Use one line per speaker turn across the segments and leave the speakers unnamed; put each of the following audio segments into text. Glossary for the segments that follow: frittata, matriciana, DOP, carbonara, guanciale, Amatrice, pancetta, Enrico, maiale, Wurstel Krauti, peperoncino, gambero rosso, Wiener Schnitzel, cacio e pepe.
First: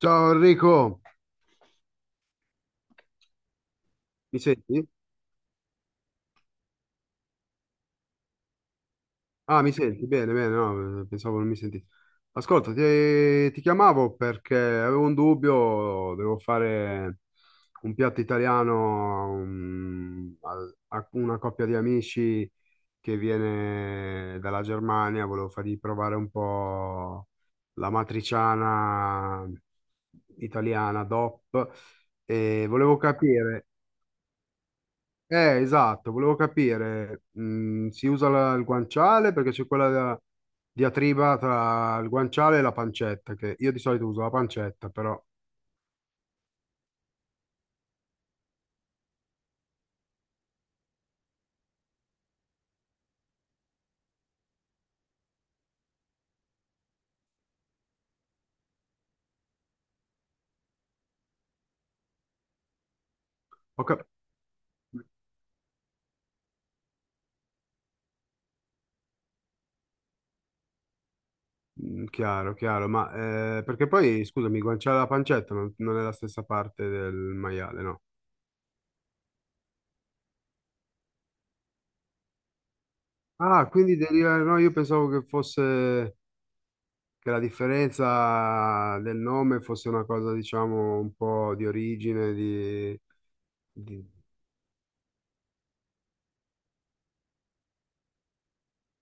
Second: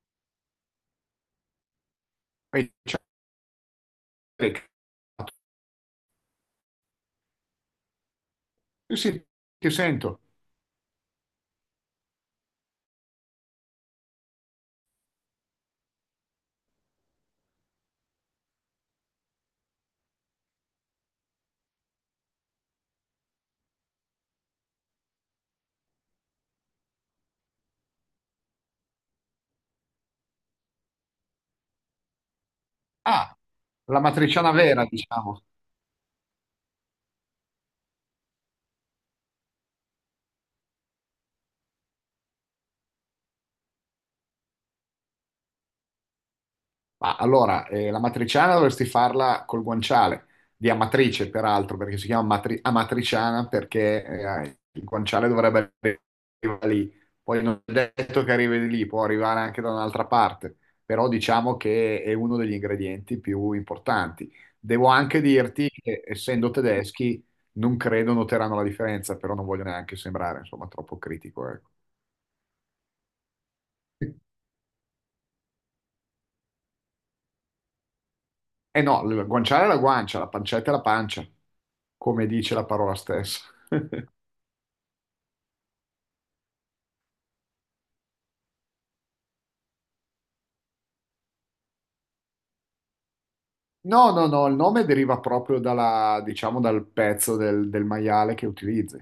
Ciao Enrico,
E cioè,
mi
che cazzo?
senti?
Io sì,
Ah, mi
ti
senti?
sento.
Bene, bene, no, pensavo non mi sentissi. Ascolta, ti chiamavo perché avevo un dubbio, devo fare un piatto italiano a una coppia di amici che viene dalla Germania, volevo fargli provare un po' la matriciana italiana DOP e volevo
Ah,
capire.
la matriciana vera, diciamo.
Esatto, volevo capire, si usa il guanciale perché c'è quella diatriba tra il guanciale e la pancetta, che io di solito uso la pancetta, però
Ma allora, la matriciana dovresti farla col guanciale, di Amatrice peraltro, perché si chiama Amatriciana perché il guanciale dovrebbe arrivare lì. Poi non è detto che arrivi lì, può arrivare anche da un'altra parte, però diciamo che è uno degli ingredienti più
ho cap-
importanti. Devo anche dirti che essendo tedeschi non credo noteranno la differenza, però non voglio neanche sembrare, insomma, troppo critico, ecco.
Chiaro, chiaro, ma perché poi, scusami, il guanciale e la pancetta non è la stessa parte del maiale, no?
Eh no, la guanciale è la guancia, la pancetta è la pancia, come dice la parola stessa.
Ah, quindi deriva, no, io pensavo che fosse, che la differenza del nome fosse una cosa, diciamo, un po' di origine, di-
No, no, no, il nome deriva proprio dalla, diciamo, dal pezzo del maiale che utilizzi.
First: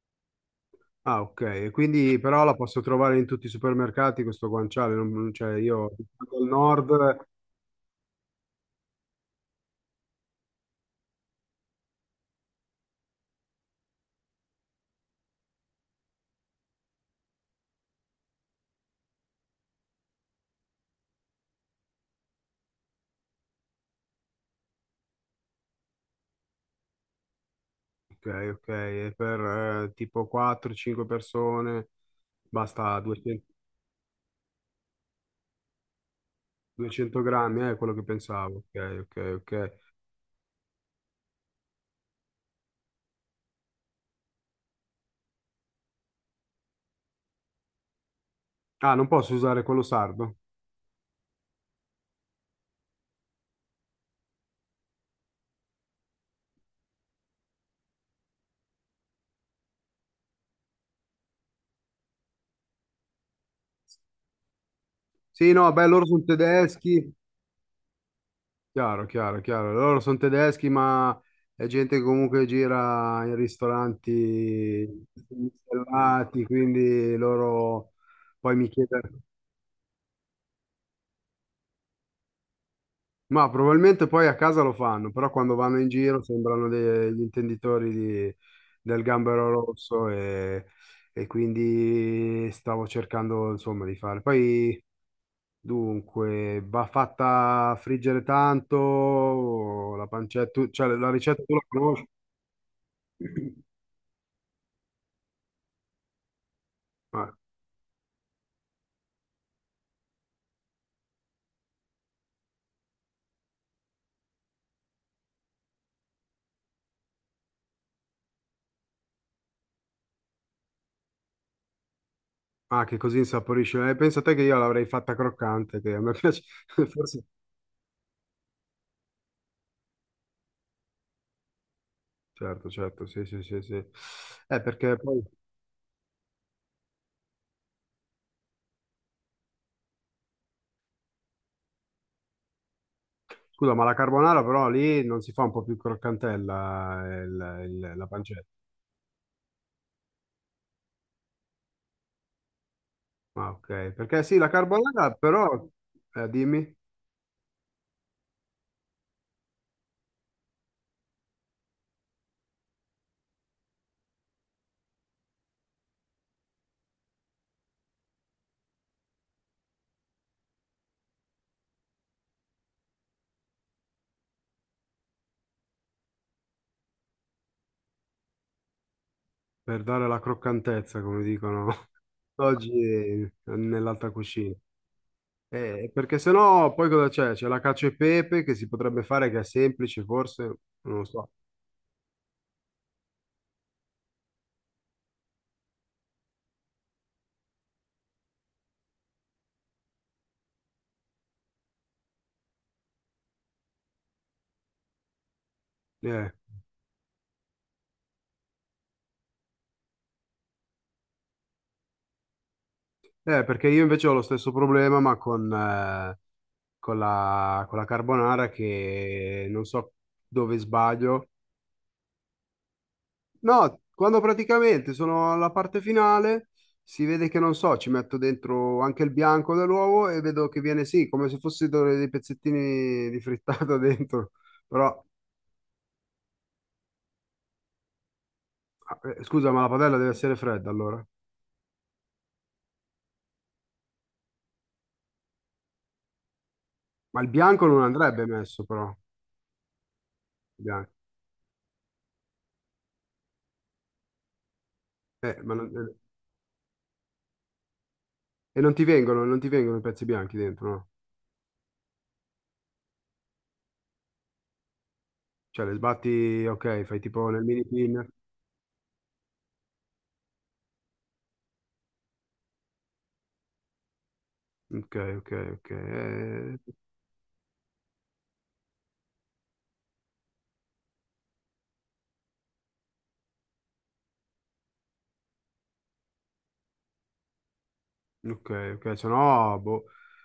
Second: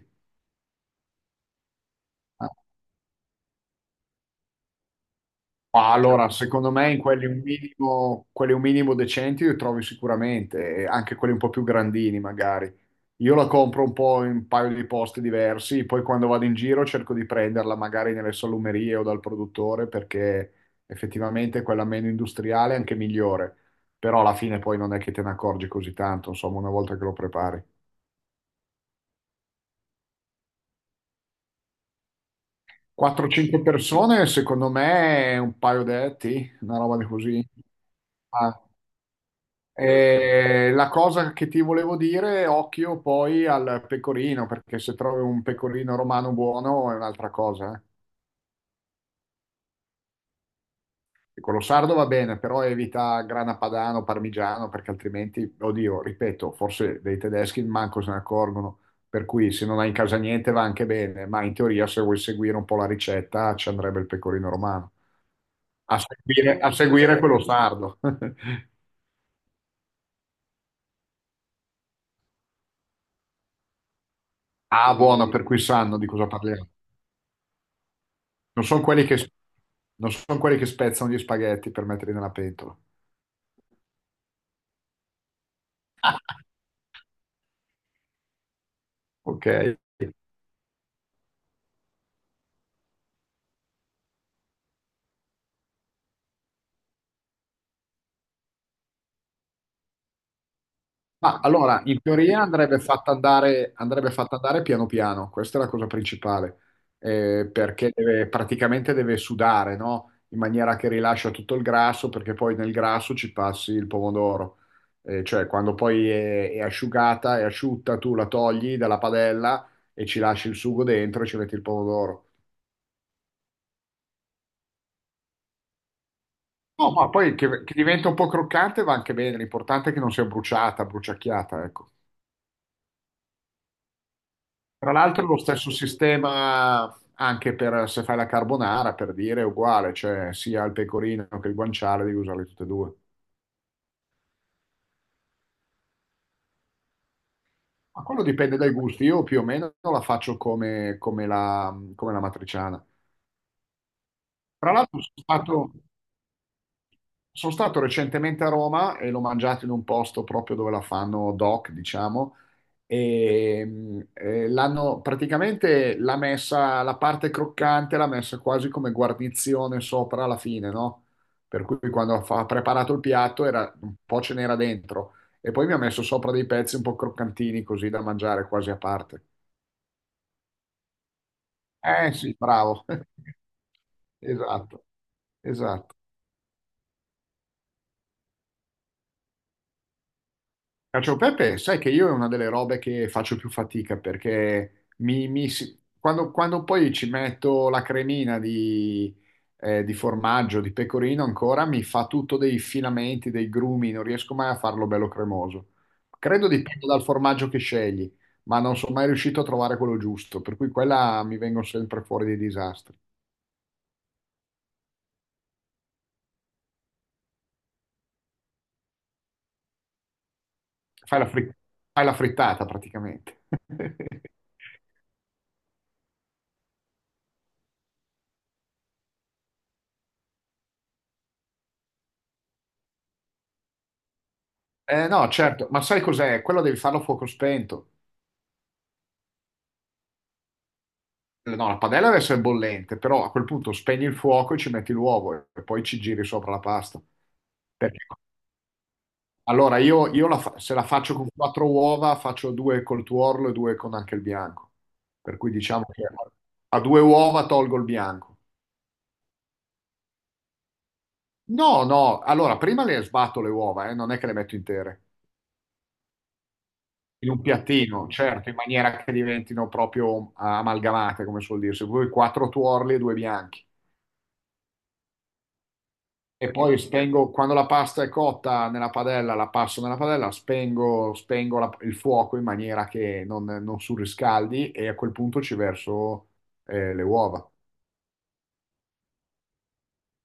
Ah, ok. E quindi però
Ah.
la posso trovare in tutti i supermercati questo guanciale, non cioè
Ma
io
allora,
vado al
secondo me in
nord,
quelli un minimo decenti li trovi sicuramente, e anche quelli un po' più grandini magari. Io la compro un po' in un paio di posti diversi, poi quando vado in giro cerco di prenderla magari nelle salumerie o dal produttore perché effettivamente quella meno industriale è anche migliore, però alla fine poi non è che te ne accorgi così tanto, insomma, una volta che lo prepari.
ok, ok, e per tipo 4-5 persone basta
4-5 persone secondo me un paio detti, una roba di
200
così.
grammi, è quello che
Ah.
pensavo, ok, ok, ok.
La cosa che ti volevo dire, occhio poi al pecorino, perché se trovi un pecorino romano buono è un'altra cosa, eh.
Ah, non posso usare quello sardo?
Quello sardo va bene, però evita grana padano, parmigiano, perché altrimenti, oddio, ripeto, forse dei tedeschi manco se ne accorgono. Per cui se non hai in casa niente va anche bene, ma in teoria se vuoi seguire un po' la ricetta ci andrebbe il pecorino romano.
Sì, no, beh,
A
loro sono
seguire, a
tedeschi,
seguire quello sardo.
chiaro, chiaro, chiaro, loro sono tedeschi, ma è gente che comunque gira in
Ah,
ristoranti
buono, per cui sanno di cosa
stellati,
parliamo.
quindi loro poi
Non
mi
sono quelli
chiedono.
che, non son quelli che spezzano gli spaghetti per metterli nella pentola.
Ma probabilmente poi a casa lo fanno, però quando vanno in giro sembrano degli intenditori del gambero
Ok.
rosso e quindi stavo cercando insomma di fare. Poi dunque va fatta friggere tanto la pancetta, cioè la
Ma
ricetta tu la
allora, in
conosci?
teoria andrebbe fatta andare piano piano, questa è la cosa principale,
Ah,
perché praticamente deve sudare, no? In maniera che rilascia tutto il grasso, perché poi nel grasso ci passi il pomodoro. Cioè, quando poi è asciugata, è asciutta, tu la togli dalla padella e ci lasci il sugo dentro e ci metti il pomodoro.
ah, che così insaporisce. Pensa te che io l'avrei fatta croccante, che a me piace,
No, ma
forse,
poi che diventa un po' croccante va anche bene, l'importante è che non sia bruciata, bruciacchiata, ecco.
certo, certo, sì, sì, sì, sì. Eh,
Tra
perché poi.
l'altro lo stesso sistema anche per se fai la carbonara, per dire, è uguale, cioè sia il pecorino che il guanciale devi usarli tutte e due.
Scusa, ma la carbonara però lì non si fa un po' più croccantella
Ma
la
quello
pancetta.
dipende dai gusti, io più o meno la faccio come la matriciana.
Ah, ok. Perché sì, la
Tra l'altro
carbonara
sono
però,
stato,
dimmi,
sono stato recentemente a Roma e l'ho mangiato in un posto proprio dove la fanno doc, diciamo, e l'ha messa la parte croccante, l'ha messa quasi come guarnizione sopra alla fine, no? Per cui quando ha preparato il piatto era, un po' ce n'era dentro e poi mi ha messo sopra dei pezzi un po' croccantini così da mangiare quasi a parte.
per dare la croccantezza, come dicono
Eh sì, bravo.
oggi nell'alta cucina.
Esatto,
Eh,
esatto.
perché sennò poi cosa c'è? C'è la cacio e pepe che si potrebbe fare, che è semplice forse, non lo
Cacio e
so.
pepe, sai che io è una delle robe che faccio più fatica perché quando poi ci metto la cremina di formaggio, di pecorino ancora, mi fa tutto dei filamenti, dei grumi, non riesco mai a farlo bello cremoso.
Eh,
Credo dipenda dal formaggio che scegli, ma non sono mai riuscito a trovare quello giusto, per cui quella mi vengono sempre fuori dei disastri.
perché io invece ho lo stesso problema, ma con la carbonara che non so dove
Fai la
sbaglio.
fri- fai la frittata praticamente.
No, quando praticamente sono alla parte finale, si vede che non so, ci metto dentro anche il bianco dell'uovo e vedo che viene sì, come se fossero dei pezzettini di frittata dentro. Però,
No, certo, ma sai cos'è? Quello devi farlo a fuoco spento.
scusa, ma la padella deve essere fredda allora.
No, la padella adesso è bollente, però a quel punto spegni il fuoco e ci metti l'uovo e poi ci giri sopra la pasta.
Ma il bianco non
Perché-
andrebbe messo però. Il
allora, io se la
bianco.
faccio con quattro uova, faccio due col tuorlo e due con anche il bianco. Per
Eh,
cui
ma non-
diciamo
eh,
che a due uova tolgo il bianco.
e non ti vengono i pezzi bianchi dentro, no?
No, no, allora prima le sbatto le uova, non è che le metto intere.
Cioè, le sbatti, ok, fai tipo
In un
nel mini pinner.
piattino, certo, in maniera che diventino proprio amalgamate, come suol dirsi. Due quattro tuorli e due bianchi.
Ok, ok, ok.
E poi spengo, quando la pasta è cotta nella padella, la passo nella padella, spengo il fuoco in maniera che non surriscaldi e a quel punto ci verso le uova.
Ok, ok, se no, boh,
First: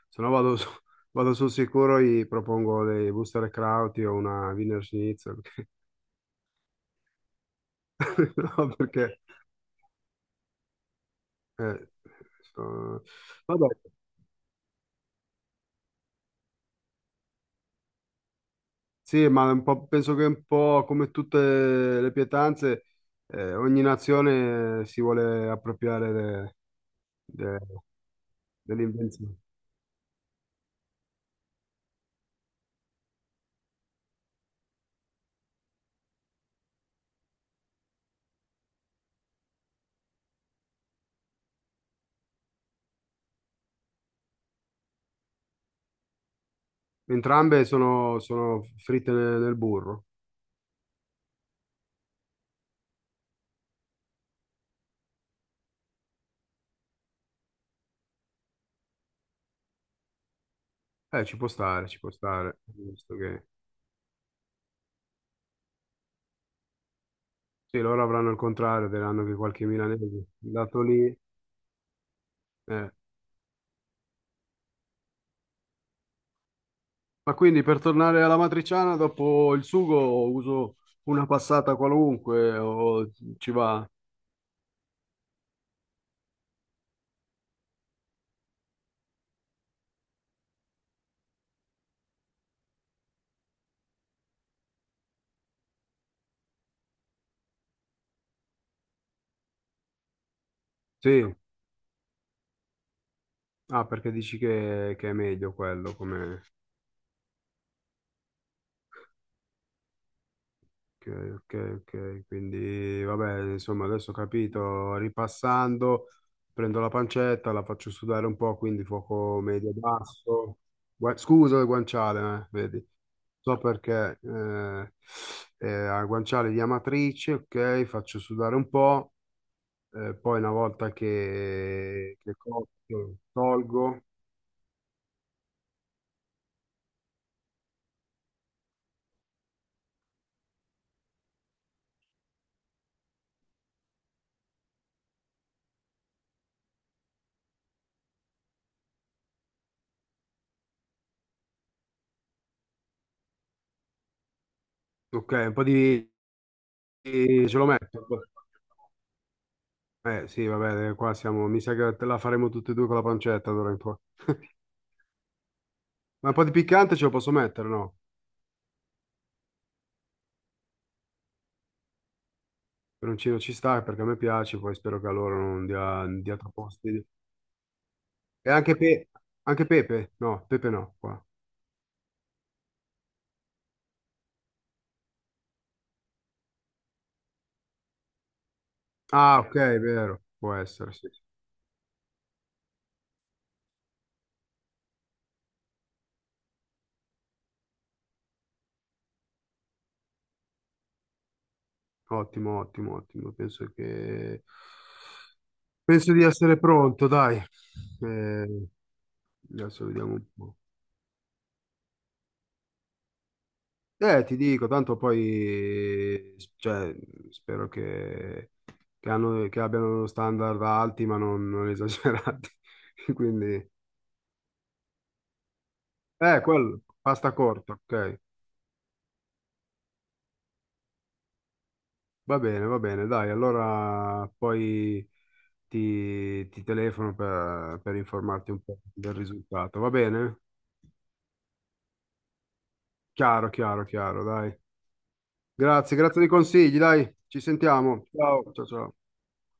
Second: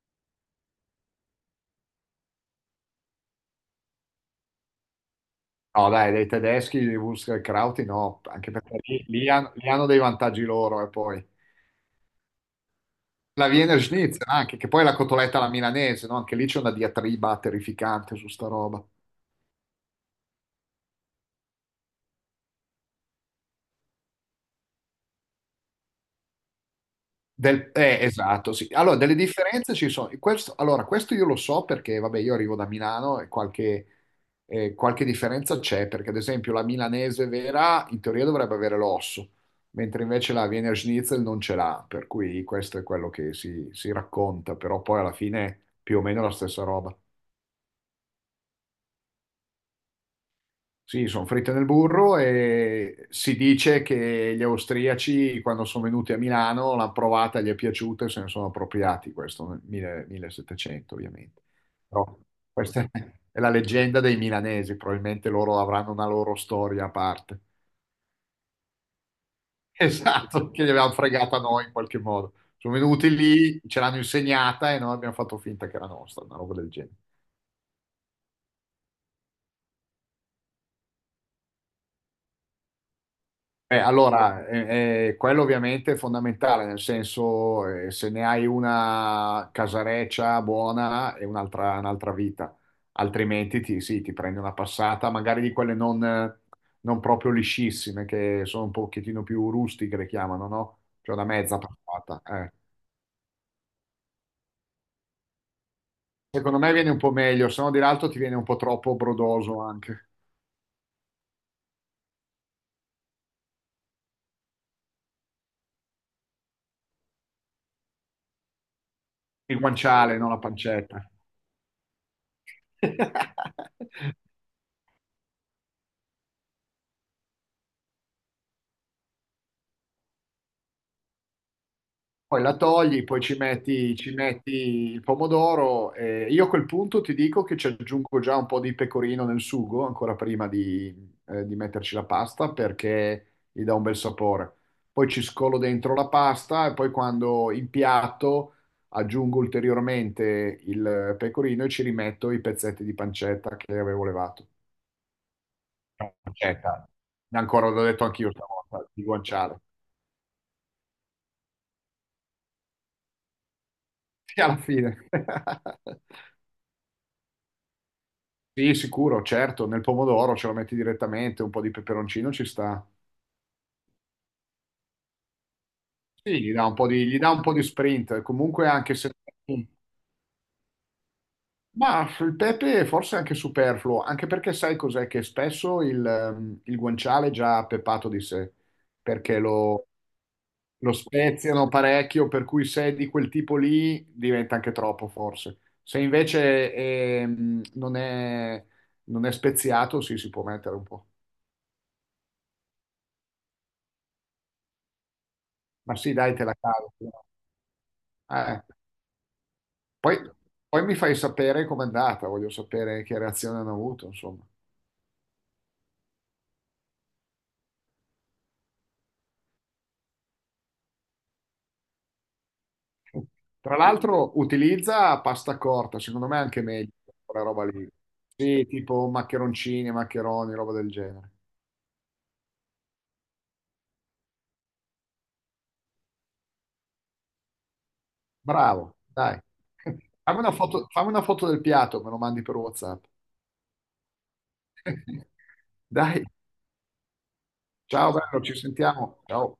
se no vado, vado sul sicuro e propongo dei Wurstel Krauti o una Wiener Schnitzel.
No, dai, dei tedeschi, i Wurstkrauti no, anche
No,
perché lì, lì hanno dei vantaggi loro e poi.
eh, so-
La
vabbè,
Wiener Schnitzel anche, che poi è la cotoletta alla milanese, no? Anche lì c'è una diatriba terrificante su sta roba.
sì, ma un po', penso che un po' come tutte le pietanze, ogni nazione si vuole appropriare de-
Esatto, sì. Allora, delle
dell'invenzione.
differenze ci sono. Questo, allora, questo io lo so perché, vabbè, io arrivo da Milano e qualche differenza c'è, perché ad esempio la milanese vera in teoria dovrebbe avere l'osso, mentre invece la Wiener Schnitzel non ce l'ha, per cui questo è quello che si racconta, però poi alla fine è più o meno la stessa roba.
Entrambe sono fritte nel burro.
Sì, sono fritte nel burro e si dice che gli austriaci, quando sono venuti a Milano, l'hanno provata, gli è piaciuta e se ne sono appropriati, questo nel 1000 1700
Ci
ovviamente.
può stare, ci può
Però
stare.
questa è la leggenda dei milanesi, probabilmente loro avranno una loro storia a parte.
Sì, loro avranno il contrario, diranno che qualche milanese è
Esatto, che gli
andato
avevano
lì.
fregata noi in qualche modo. Sono
Eh.
venuti lì, ce l'hanno insegnata e noi abbiamo fatto finta che era nostra, una roba del genere.
Ma quindi per tornare alla matriciana, dopo il sugo uso una passata qualunque o ci
Eh,
va?
allora, eh, eh, quello ovviamente è fondamentale, nel senso se ne hai una casareccia buona è un'altra vita, altrimenti ti, sì, ti prendi una passata, magari di quelle non proprio liscissime, che sono un pochettino più rustiche, le chiamano, no? Cioè una
Sì.
mezza passata, eh.
Ah, perché dici che è meglio quello come.
Secondo me viene un po' meglio, se no di l'altro ti viene un po' troppo brodoso anche.
Ok, ok, ok. Quindi, vabbè, insomma, adesso ho capito. Ripassando, prendo la pancetta, la faccio sudare un po', quindi fuoco
Il guanciale, non la
medio-basso.
pancetta.
Scusa, le guanciale, vedi. So perché a guanciale di Amatrice, ok, faccio sudare un po', poi una volta che
Poi la togli,
cotto,
poi ci metti,
tolgo,
ci metti il pomodoro. E io a quel punto ti dico che ci aggiungo già un po' di pecorino nel sugo, ancora prima di metterci la pasta, perché gli dà un bel sapore. Poi ci scolo dentro la pasta e poi quando impiatto aggiungo ulteriormente il pecorino e ci rimetto i pezzetti di pancetta che avevo levato.
ok, un po'
Pancetta.
ce lo
Ancora l'ho detto
metto.
anch'io stavolta, di guanciale.
Eh sì, vabbè, qua siamo, mi sa che te la faremo tutti e due con la pancetta d'ora in poi.
Sì, alla fine.
Ma un po' di piccante ce lo posso mettere, no?
Sì, sicuro, certo, nel pomodoro ce lo metti direttamente, un po' di peperoncino ci sta.
Peperoncino ci sta perché a me piace, poi spero che a loro non dia
Sì, gli
troppo
dà un po'
fastidio.
di, gli dà un po' di sprint,
E
comunque
anche,
anche se... Mm.
anche Pepe? No, Pepe no, qua.
Ma il pepe forse è anche superfluo, anche perché sai cos'è? Che spesso il guanciale è già pepato di sé, perché
Ah, ok, è
lo,
vero, può essere,
lo
sì.
speziano parecchio, per cui se è di quel tipo lì diventa anche troppo forse. Se invece non è speziato, sì, si può mettere un po'.
Ottimo, ottimo, ottimo.
Ma
Penso
sì,
di
dai, te la
essere
cavo.
pronto, dai.
Eh.
Eh, adesso vediamo un
Poi,
po'.
poi mi fai sapere com'è andata, voglio sapere che reazione hanno avuto,
Ti
insomma.
dico, tanto poi, cioè, spero che abbiano standard alti, ma non esagerati. Quindi,
Tra l'altro utilizza pasta corta, secondo me è anche
quello,
meglio
pasta
quella roba
corta,
lì.
ok.
Sì, tipo maccheroncini, maccheroni, roba del genere.
Va bene, dai, allora poi ti telefono per informarti un po'
Bravo,
del
dai.
risultato, va bene?
Fammi una foto del piatto, me lo mandi per WhatsApp.
Chiaro, chiaro, chiaro, dai. Grazie, grazie
Dai,
dei consigli, dai, ci sentiamo.
ciao bello,
Ciao,
ci
ciao, ciao.
sentiamo. Ciao.